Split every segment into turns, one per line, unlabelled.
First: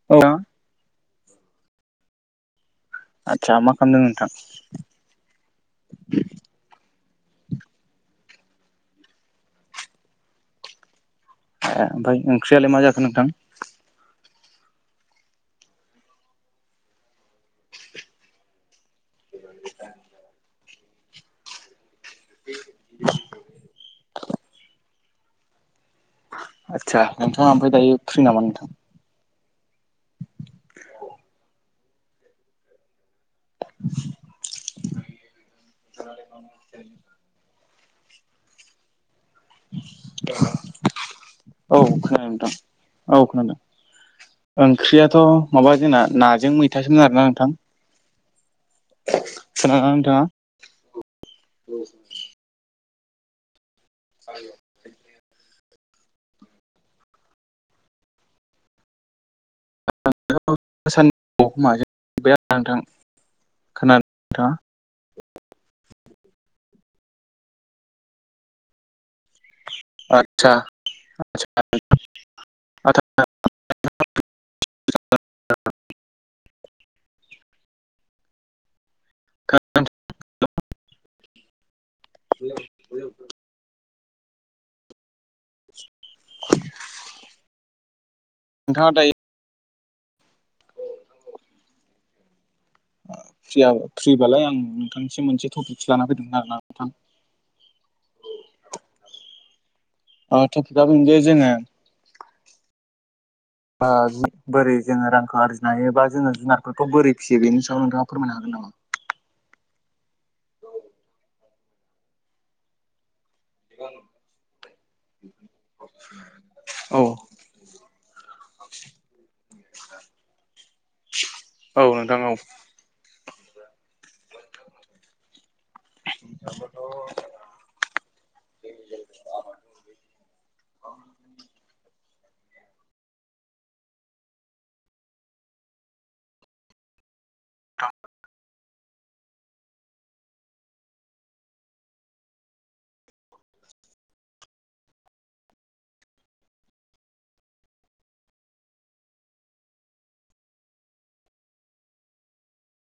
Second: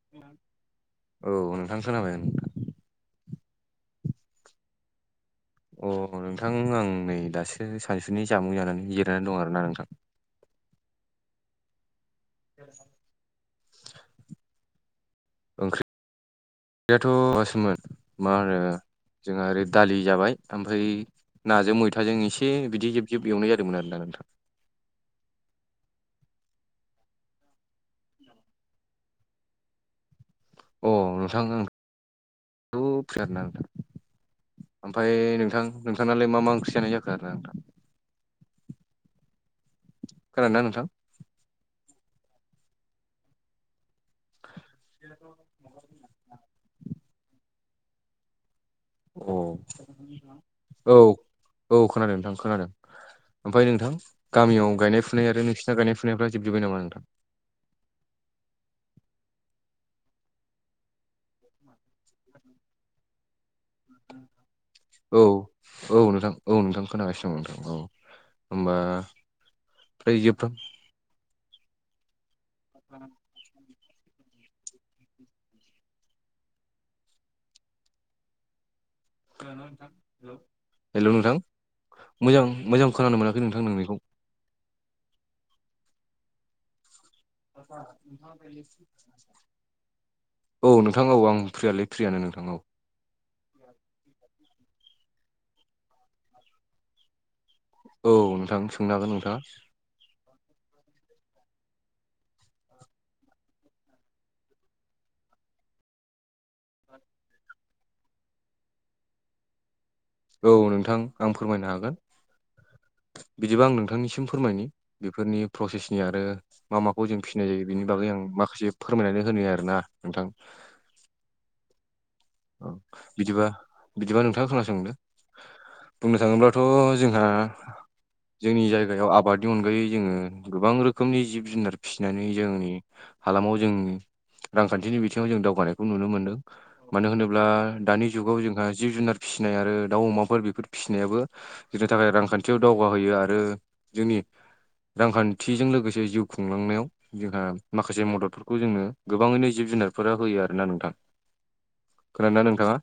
[unintelligible]
औ नोंथां खोनाबाय औ।
आतसा मा खालामदों नोंथां?
अह नोंथां आं नै दासो सानसुनि जामुं जानानै जिरायनानै दं आरोना नोंथां।
एह ओमफ्राय ओंख्रियालाय मा जाखो नोंथां?
[inaudible] ओंख्रि याथ' माबासोमोन मा होनो? जोंहा ओरै दालि जाबाय ओमफ्राय नाजों मैथाजों एसे बिदै जिब जिब एवनाय जादोंमोन आरोना नोंथां।
आतसा नोंथाङा ओमफ्राय दायो फ्रि नामा नोंथां?
अह नोंथां ओं आं फ्रियानो नोंथां। ओमफ्राय नोंथां नोंथांनालाय मा मा ओंख्रि जानाय जाखो आरोना नोंथां? खोनादोंना नोंथां
औ खोनादों नोंथां औ खोनादों। ओंख्रियाथ' माबा जोंना नाजों मैथाजों आरोना नोंथां।
औ
खोनादोंना नोंथाङा
औ औ खोनादों नोंथां खोनादों ओमफ्राय नोंथां गामियाव गायनाय फु नाय आरो नोंसिना गायनाय फुनायफ्रा जोबजोबबाय नामा नोंथां?
सान औ माजों गैया नोंथां खोनादों‌ थाङा।
औ औ नोंथां औ नोंथां खोनागासिनो दं नोंथां औ होमबा ओमफ्राय जोबथां
आतसा
[unintelligible] हेल' नोंथां मोजां-मोजां खोनानो मोनाखै नोंथां नोंनिखौ।
नोंथाङा दायो
[unintelligible] औ नोंथां औ आं फ्रियालाय फ्रियानो नोंथां औ
फ्रि फ्रिबालाय आं नोंथांनिसिम मोनसे टपिक लाना फैदोंमोन आरोना नोंथां
औ नोंथां सोंनो हागोन नोंथाङा।
अह टपिकआ जे जोङो बा बोरै जोङो रांखौ आरजिनो हायो बा जोङो जुनारफोरखौ बोरै फिसियो बेनि सायाव नोंथाङा फोरमायनो हागोन नामा?
औ नोंथां आं फोरमायनो हागोन बिदिबा आं नोंथांनिसिम फोरमायनि बेफोरनि प्रसेसनि आरो मा
औ
माखौ जों फिसिनाय जायो बेनि बागै आं माखासे फोरमायनानै होनि आरोना नोंथां।
औ नोंथां औ
औ बिदिबा बिदिबा नोंथाङा खोनासंदो। बुंनो थाङोब्लाथ' जोंहा जोंनि जायगायाव आबादनि अनगायै जोङो गोबां रोखोमनि जिब जुनार फिसिनानै जोंनि हालामाव जों रांखान्थिनि बिथिङाव जों दावगानायखौ नुनो मोनदों। मानो होनोब्ला दानि जुगाव जोंहा जिब जुनार फिसिनाय आरो दाउ अमाफोर बेफोर फिसिनायाबो जोंनि थाखाय रांखान्थियाव दावगाहोयो आरो जोंनि रांखान्थिजों लोगोसे जिउ खुंलांनायाव जोंहा माखासे मददफोरखौ जोंनो गोबाङैनो जिब जुनारफोरा होयो आरोना नोंथां। खोनादोंना नोंथाङा?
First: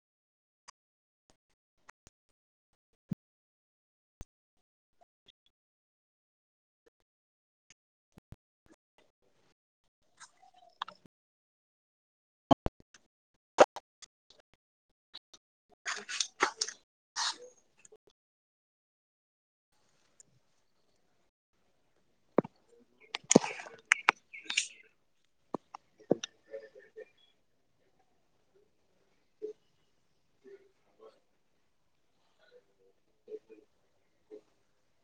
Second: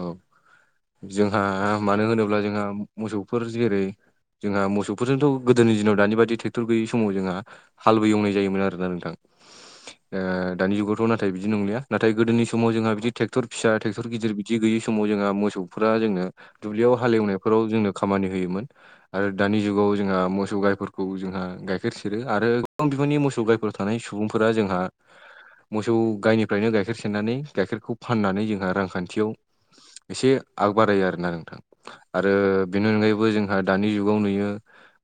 औ जोंहा मानो होनोब्ला जोंहा मोसौफोर जेरै जोंहा मोसौफोरजोंथ' गोदोनि दिनाव दानि बादि ट्रेक्टर गैयै समाव जोंहा हालबो एवनाय जायोमोन आरोना नोंथां। ओ दानि जुगावथ' नाथाय बिदि नंलिया नाथाय गोदोनि समाव जोंहा बिदि ट्रेक्टर फिसा ट्रेक्टर गिदिर बिदि गैयि समाव जोंहा मोसौफोरा जोंनो दुब्लियाव हालेवनायफोराव जोंनो खामानि होयोमोन। आरो दानि जुगाव जोंहा मोसौ गाइफोरखौ जोंहा गाइखेर सेरो आरो गोबां बिफांनि मोसौ गायफोर थानाय सुबुंफोरा जोंहा मोसौ गायनिफ्रायनो गाइखेर सेरनानै गाइखेरखौ फाननानै जोंहा रांखान्थियाव एसे आगबारायो आरोना नोंथां। आरो बेनि अनगायैबो जोंहा दानि जुगाव नुयो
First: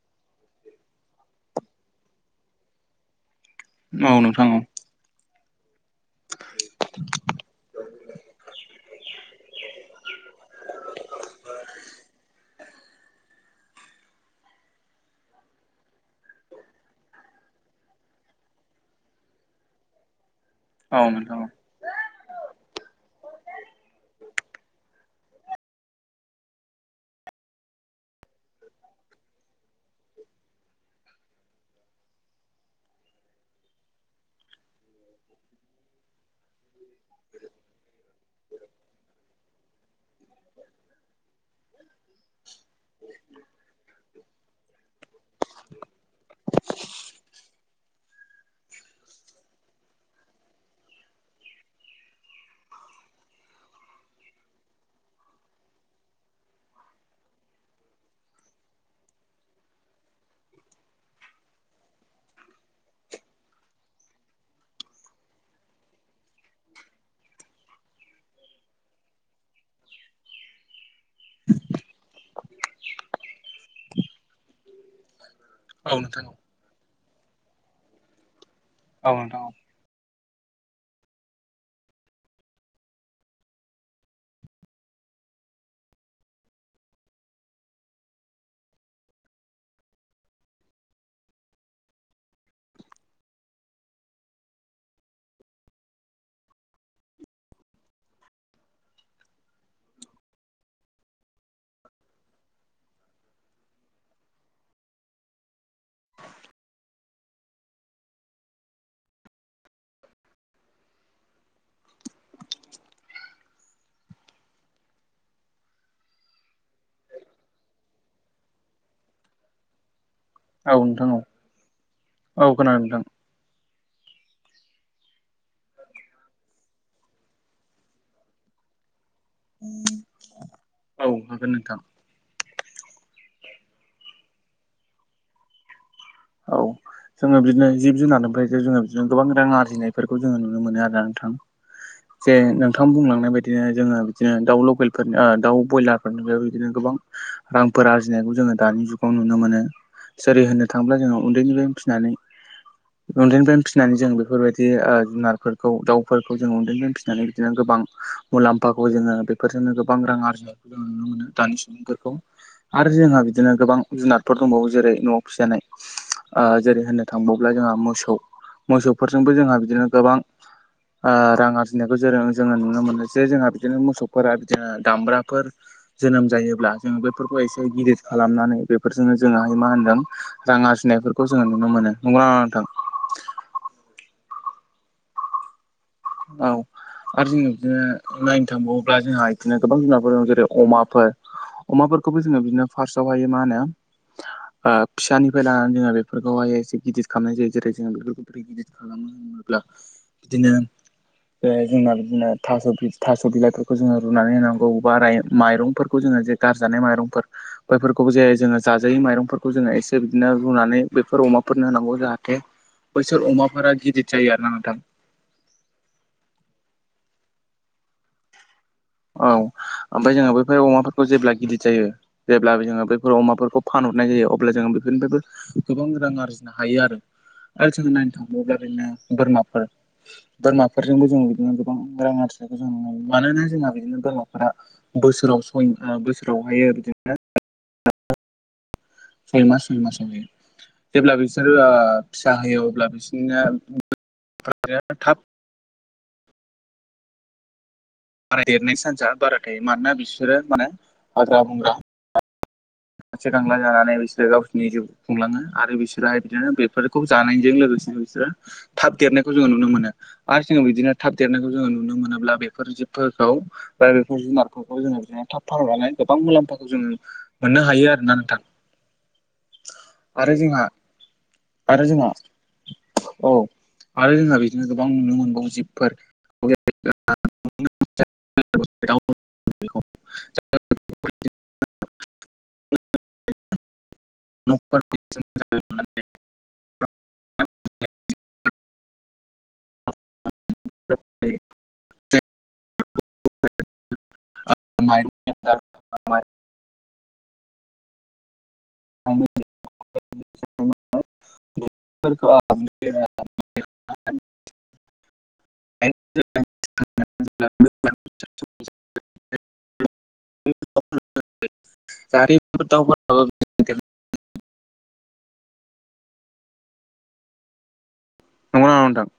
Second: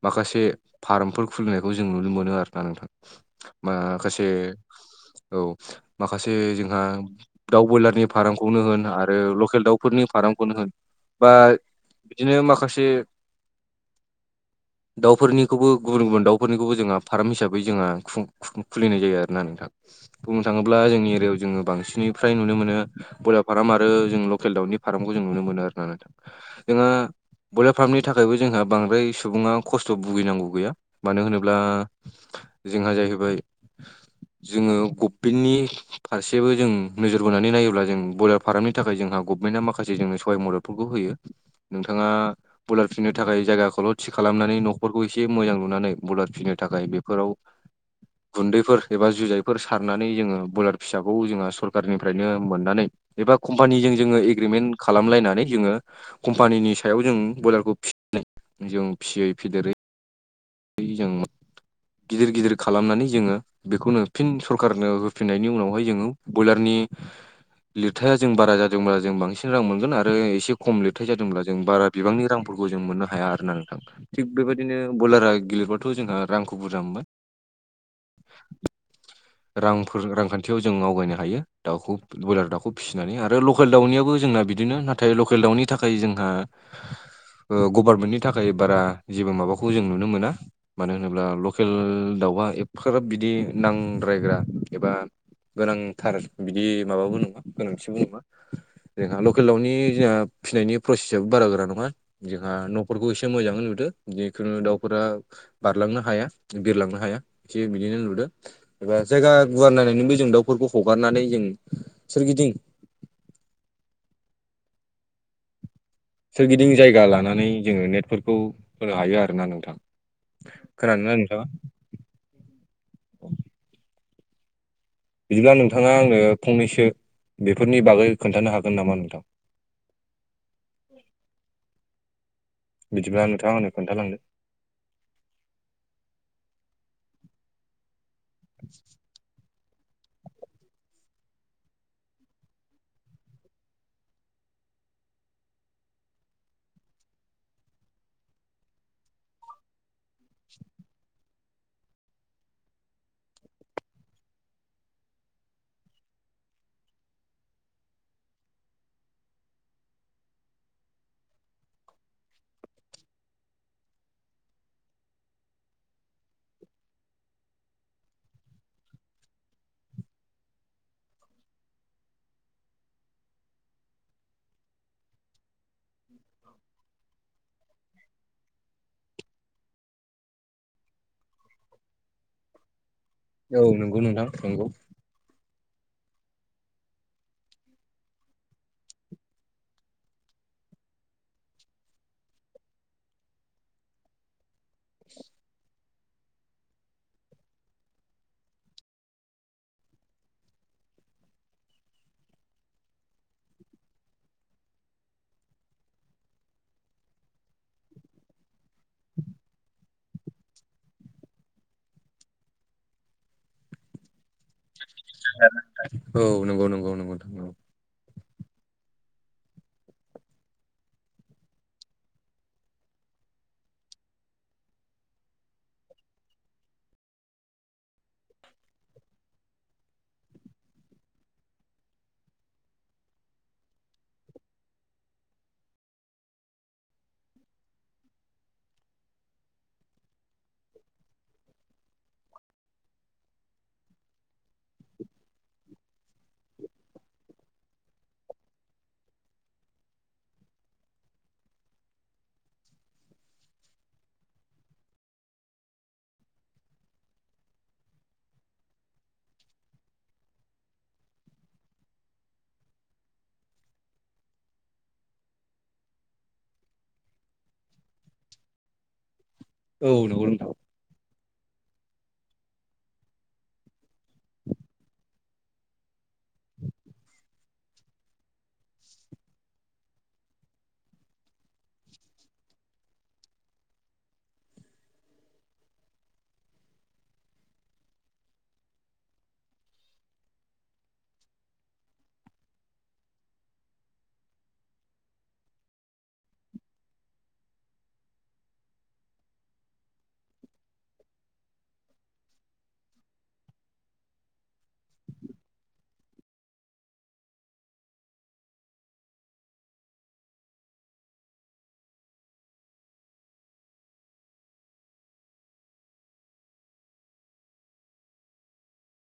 माखासे फार्मफोर खुलिनायखौ जों नुनो मोनो आरोना नोंथां।
औ
माखासे
नोंथां औ
औ माखासे जोंहा दाउ बयलारनि फार्मखौनो होन आरो आरो लकेल दाउफोरनि फारामखौनो होन, बा बिदिनो माखासे [inaudible] दाउफोरनिखौबो गुबुन गुबुन दाउफोरनिखौबो जोंहा फार्म हिसाबै जोंहा खुलिनाय जायो आरोना नोंथां। बुंनो थाङोब्ला
औ
जोंनि
नोंथां
एरियायाव
औ
जोङो बांसिननिफ्राय नुनो मोनो ब्रयलार फार्म आरो आरो जों लकेल दाउनि फार्मखौ जों नुनो मोनो आर नोंथां। जोंहा ब्रयलार फार्मनि थाखायबो जोंहा बांद्राय सुबुङा खस्थ' भुगिनांगौ गैया मानो होनोब्ला जोंहा जाहैबाय जोङो गभमेन्टनि फारसेबो जों नोजोर बोनानै नायोब्ला जों ब्रयलार फारामनि थाखाय जोंहा गभमेन्टआ माखासे जोंनो सहाय मददफोरखौ होयो नोंथाङा बुलार फिननो थाखाय जायगाखौल' थि खालामनानै न'खरखौ एसे मोजां नुनानै बुलार फिननो थाखाय बेफोराव [inaudible] गुन्दैफोर एबा जुजाइफोर सारनानै जोङो बयलार फिसाखौ जोंहा सरखारारनिफ्रायनो मोननानै एबा कम्पानिजों जोङो एग्रिमेन्ट खालामलायनानै जोङो कम्पानिनि सायाव जों बयलारखौ फिसिनाय जों फिसियै फेदेरै जों गिदिर गिदिर खालामनानै जोङो बेखौनो फिन सरखारारनो होफिननायनि उनावहाय जोङो बयलारनि लिरथाया जों बारा जादोंब्ला जों बांसिन रां मोनगोन आरो एसे खम लिरथाय जादोंब्ला जों बारा बिबांनि रां जों मोननो हाया आरोना नोंथां थि बेबायदिनो बलारा गेलेबाथ'
औ
जों
नोंथां औ
रांखौ [unintelligible]
औ
रांफोर रांखान्थियाव जों आवगायनो हायो दाउखौ ब्रयलार दाखौ फिसिनानै आरो लकेल दाउनियाबो जोंना बिदिनो नाथाय नाथाय लकेल दाउनि थाखाय जोंहा गभार्नमेन्टनि थाखाय बारा जेबो माबाखौ जों नुनो मोना मानो होनोब्ला लकेल दाउआ एफफ्राब बिदि नांद्रायग्रा एबा गोनांथार बिदि माबाबो नङा गोनांथिबो नङा। जोंहा लकेल दावउनि जोंहा फिसिनायनि प्रसेसआो बारा गोरा नङा जोंहा न'फोरखौ एसे मोजां नुदो जिखुनु दाउफोरा बारलांनो हाया बिरलांनो हाया एसे बिदिनो नुदों एबा जायगा गुवार नायनानैबो जों दाउफोरखौ हगारनानै जों सोरगिदिं सोरगिदिं जायगा लानानै जोङो नेटफोरखौ होनो हायो आरो ना नोंथां।
औ नोंथां
खोनादोंना
औ
नोंथाङा
औ औ खोनादों नोंथां।
बिदिब्ला नोंथाङा आंनो फंनैसो बेफोरनि बागै खोन्थानो हागोन नामा नोंथां?
औ हागोन नोंथां।
बिदिब्ला नोंथांङा आं खोन्थालांदो
औ जोङो बिदिनो जिब-जुनारनिफ्राय जोङो बिदिनो गोबां रां आरजिनायफोरखौ जोङो नुनो मोनो आरो ना नोंथां। जे नोंथां बुंलांनाय बायदिनो जोङो बिदिनो दाउ लकेलफोरनि दाउ ब्रयलारफोरनि बे बिदिनो गोबां रांफोर आरजिनायखौ जोङो दानि जुगाव नुनो मोनो जेरै होनो थां ब्ला जोङो उन्दैनिफ्रायनो फिसिनानै उन्दैनिफ्रायनो फिसिनानै जों बेफोरबायदि जुनारफोरखौ दाउफोरखौ जों उन्दैनिफ्रायनो फिसिनानै बिदिनो गोबां मुलाम्फाखौ जोङो बेफोरजोंनो गोबां रां आरजिनाय जों नुनो मोनो दानि सुबुंफोरखौ। आरो जोंहा बिदिनो गोबां जुनादफोर दंबावो जेरै न'आव फिसिजानाय। ओ जेरै होननो थांबाव्ला जोंहा मोसौ मोसौफोरजोंबो जोंहा बिदिनो गोबां ओ रां आरजिनायखौ जोङो नुनो मोनो जे जोंहा बिदिनो मोसौफोरा बिदिनो दामब्राफोर। जोनोम जायोब्ला जोङो बेफोरखौ एसे गिदिर खालामनानै बेफोरजोंनो जोाहाय मा होनदों रां आरजिनायफोरखौ जोङो नुनो मोनो नंगौ ना नङा नोंथां?
औ नंगौ नोंथां नंगौ।
औ। आरो जोङो बिदिनो नायनो थांबावोब्ला जोंहा बिदिनो गोबां जुनारफोर दं जेरै -अमाफोर अमाफोरखौबो जोङो बिदिनो फार्स्टआवहायो मा होनो ओ फिसानिफ्राय लानानै जोङो बे बेफोरखौहाय एसे गिदिर खालामनाय जायो जेरै जोङो बेफोरखौ बोरै गिदिर खालामो होनोब्ला बिदिनो जोंना बिदिनो थास' बि, थास' बिलाइफोरखौ जोङो रुनानै होनांगौ बा माइरंफोरखौ जोङो जे गारजानाय माइरंफोर बैफोरखौबो जे जोङो जाजायै माइरंफोरखौ जोङो एसे बिदिनो रुनानै बेफोर अमाफोरनो होनांगौ जाहाथे बैसोर अमाफोरा गिदिर जायो आरोना नोंथां।
औ नंगौ नंगौ नोथां नंगौ।
औ ओमफ्राय जोङो बैफोर अमाफोरखौ जेब्ला गिदिर जायो जेब्लाबो जोङो बेफोर अमाफोरखौ फानहरनाय जायो अब्ला जोङो बेफोरनिफ्रायबो गोबां रां आरजिनो हायो आरो आरो जोङो नायनो थांब्ला ओरैनो बोरमाफोर बोरमाफोरजोंबो जों बिदिनो गोबां रां आरिनायखौ जों नु मानोना जोंहा बिदिनो बोरमाफोरा बोसोराव सय बोसोरावहाय बिदिनो सयमास सयमासजोंनो जेब्ला बिसोरो फिसा होयो अब्ला बिसोरनिया थाब बाराय देरनाय सान्सआ बारा थायो मानोना बिसोरो माने हाग्रा-बंग्रा गांसो-गांला जानानै बिसोरो गावसिनि जिउखौ खुंलाङो आरो बिसोरहाय बिदिनो बेफोरखौ जानायजों लोगोसेनो बिसोरो थाब देरनायखौ जोङो नुनो मोनो। आरो जोङो बिदिनो थाब देरनायखौ जोङो नुनो मोनोब्ला बेफोर जिबफोरखौ बा बेफोर जुनारफोरखौ जोङो बिदिनो थाब फाहरनानै गोबां मुलाम्फाखौ जोङो मोननो हायो आरो ना नोंथां
औ नंगौ
आरो
नोंथां
जोंहा आरो जोंहा औ आरो जोंहा बिदिनो गोबां नुनो मोनबावो जिबफोर [unintelligible] [unintelligible] [unintelligible] [unintelligible] [unintelligible] [unintelligible] जाहाथे [unintelligible] नंगौना नंङा नोंथां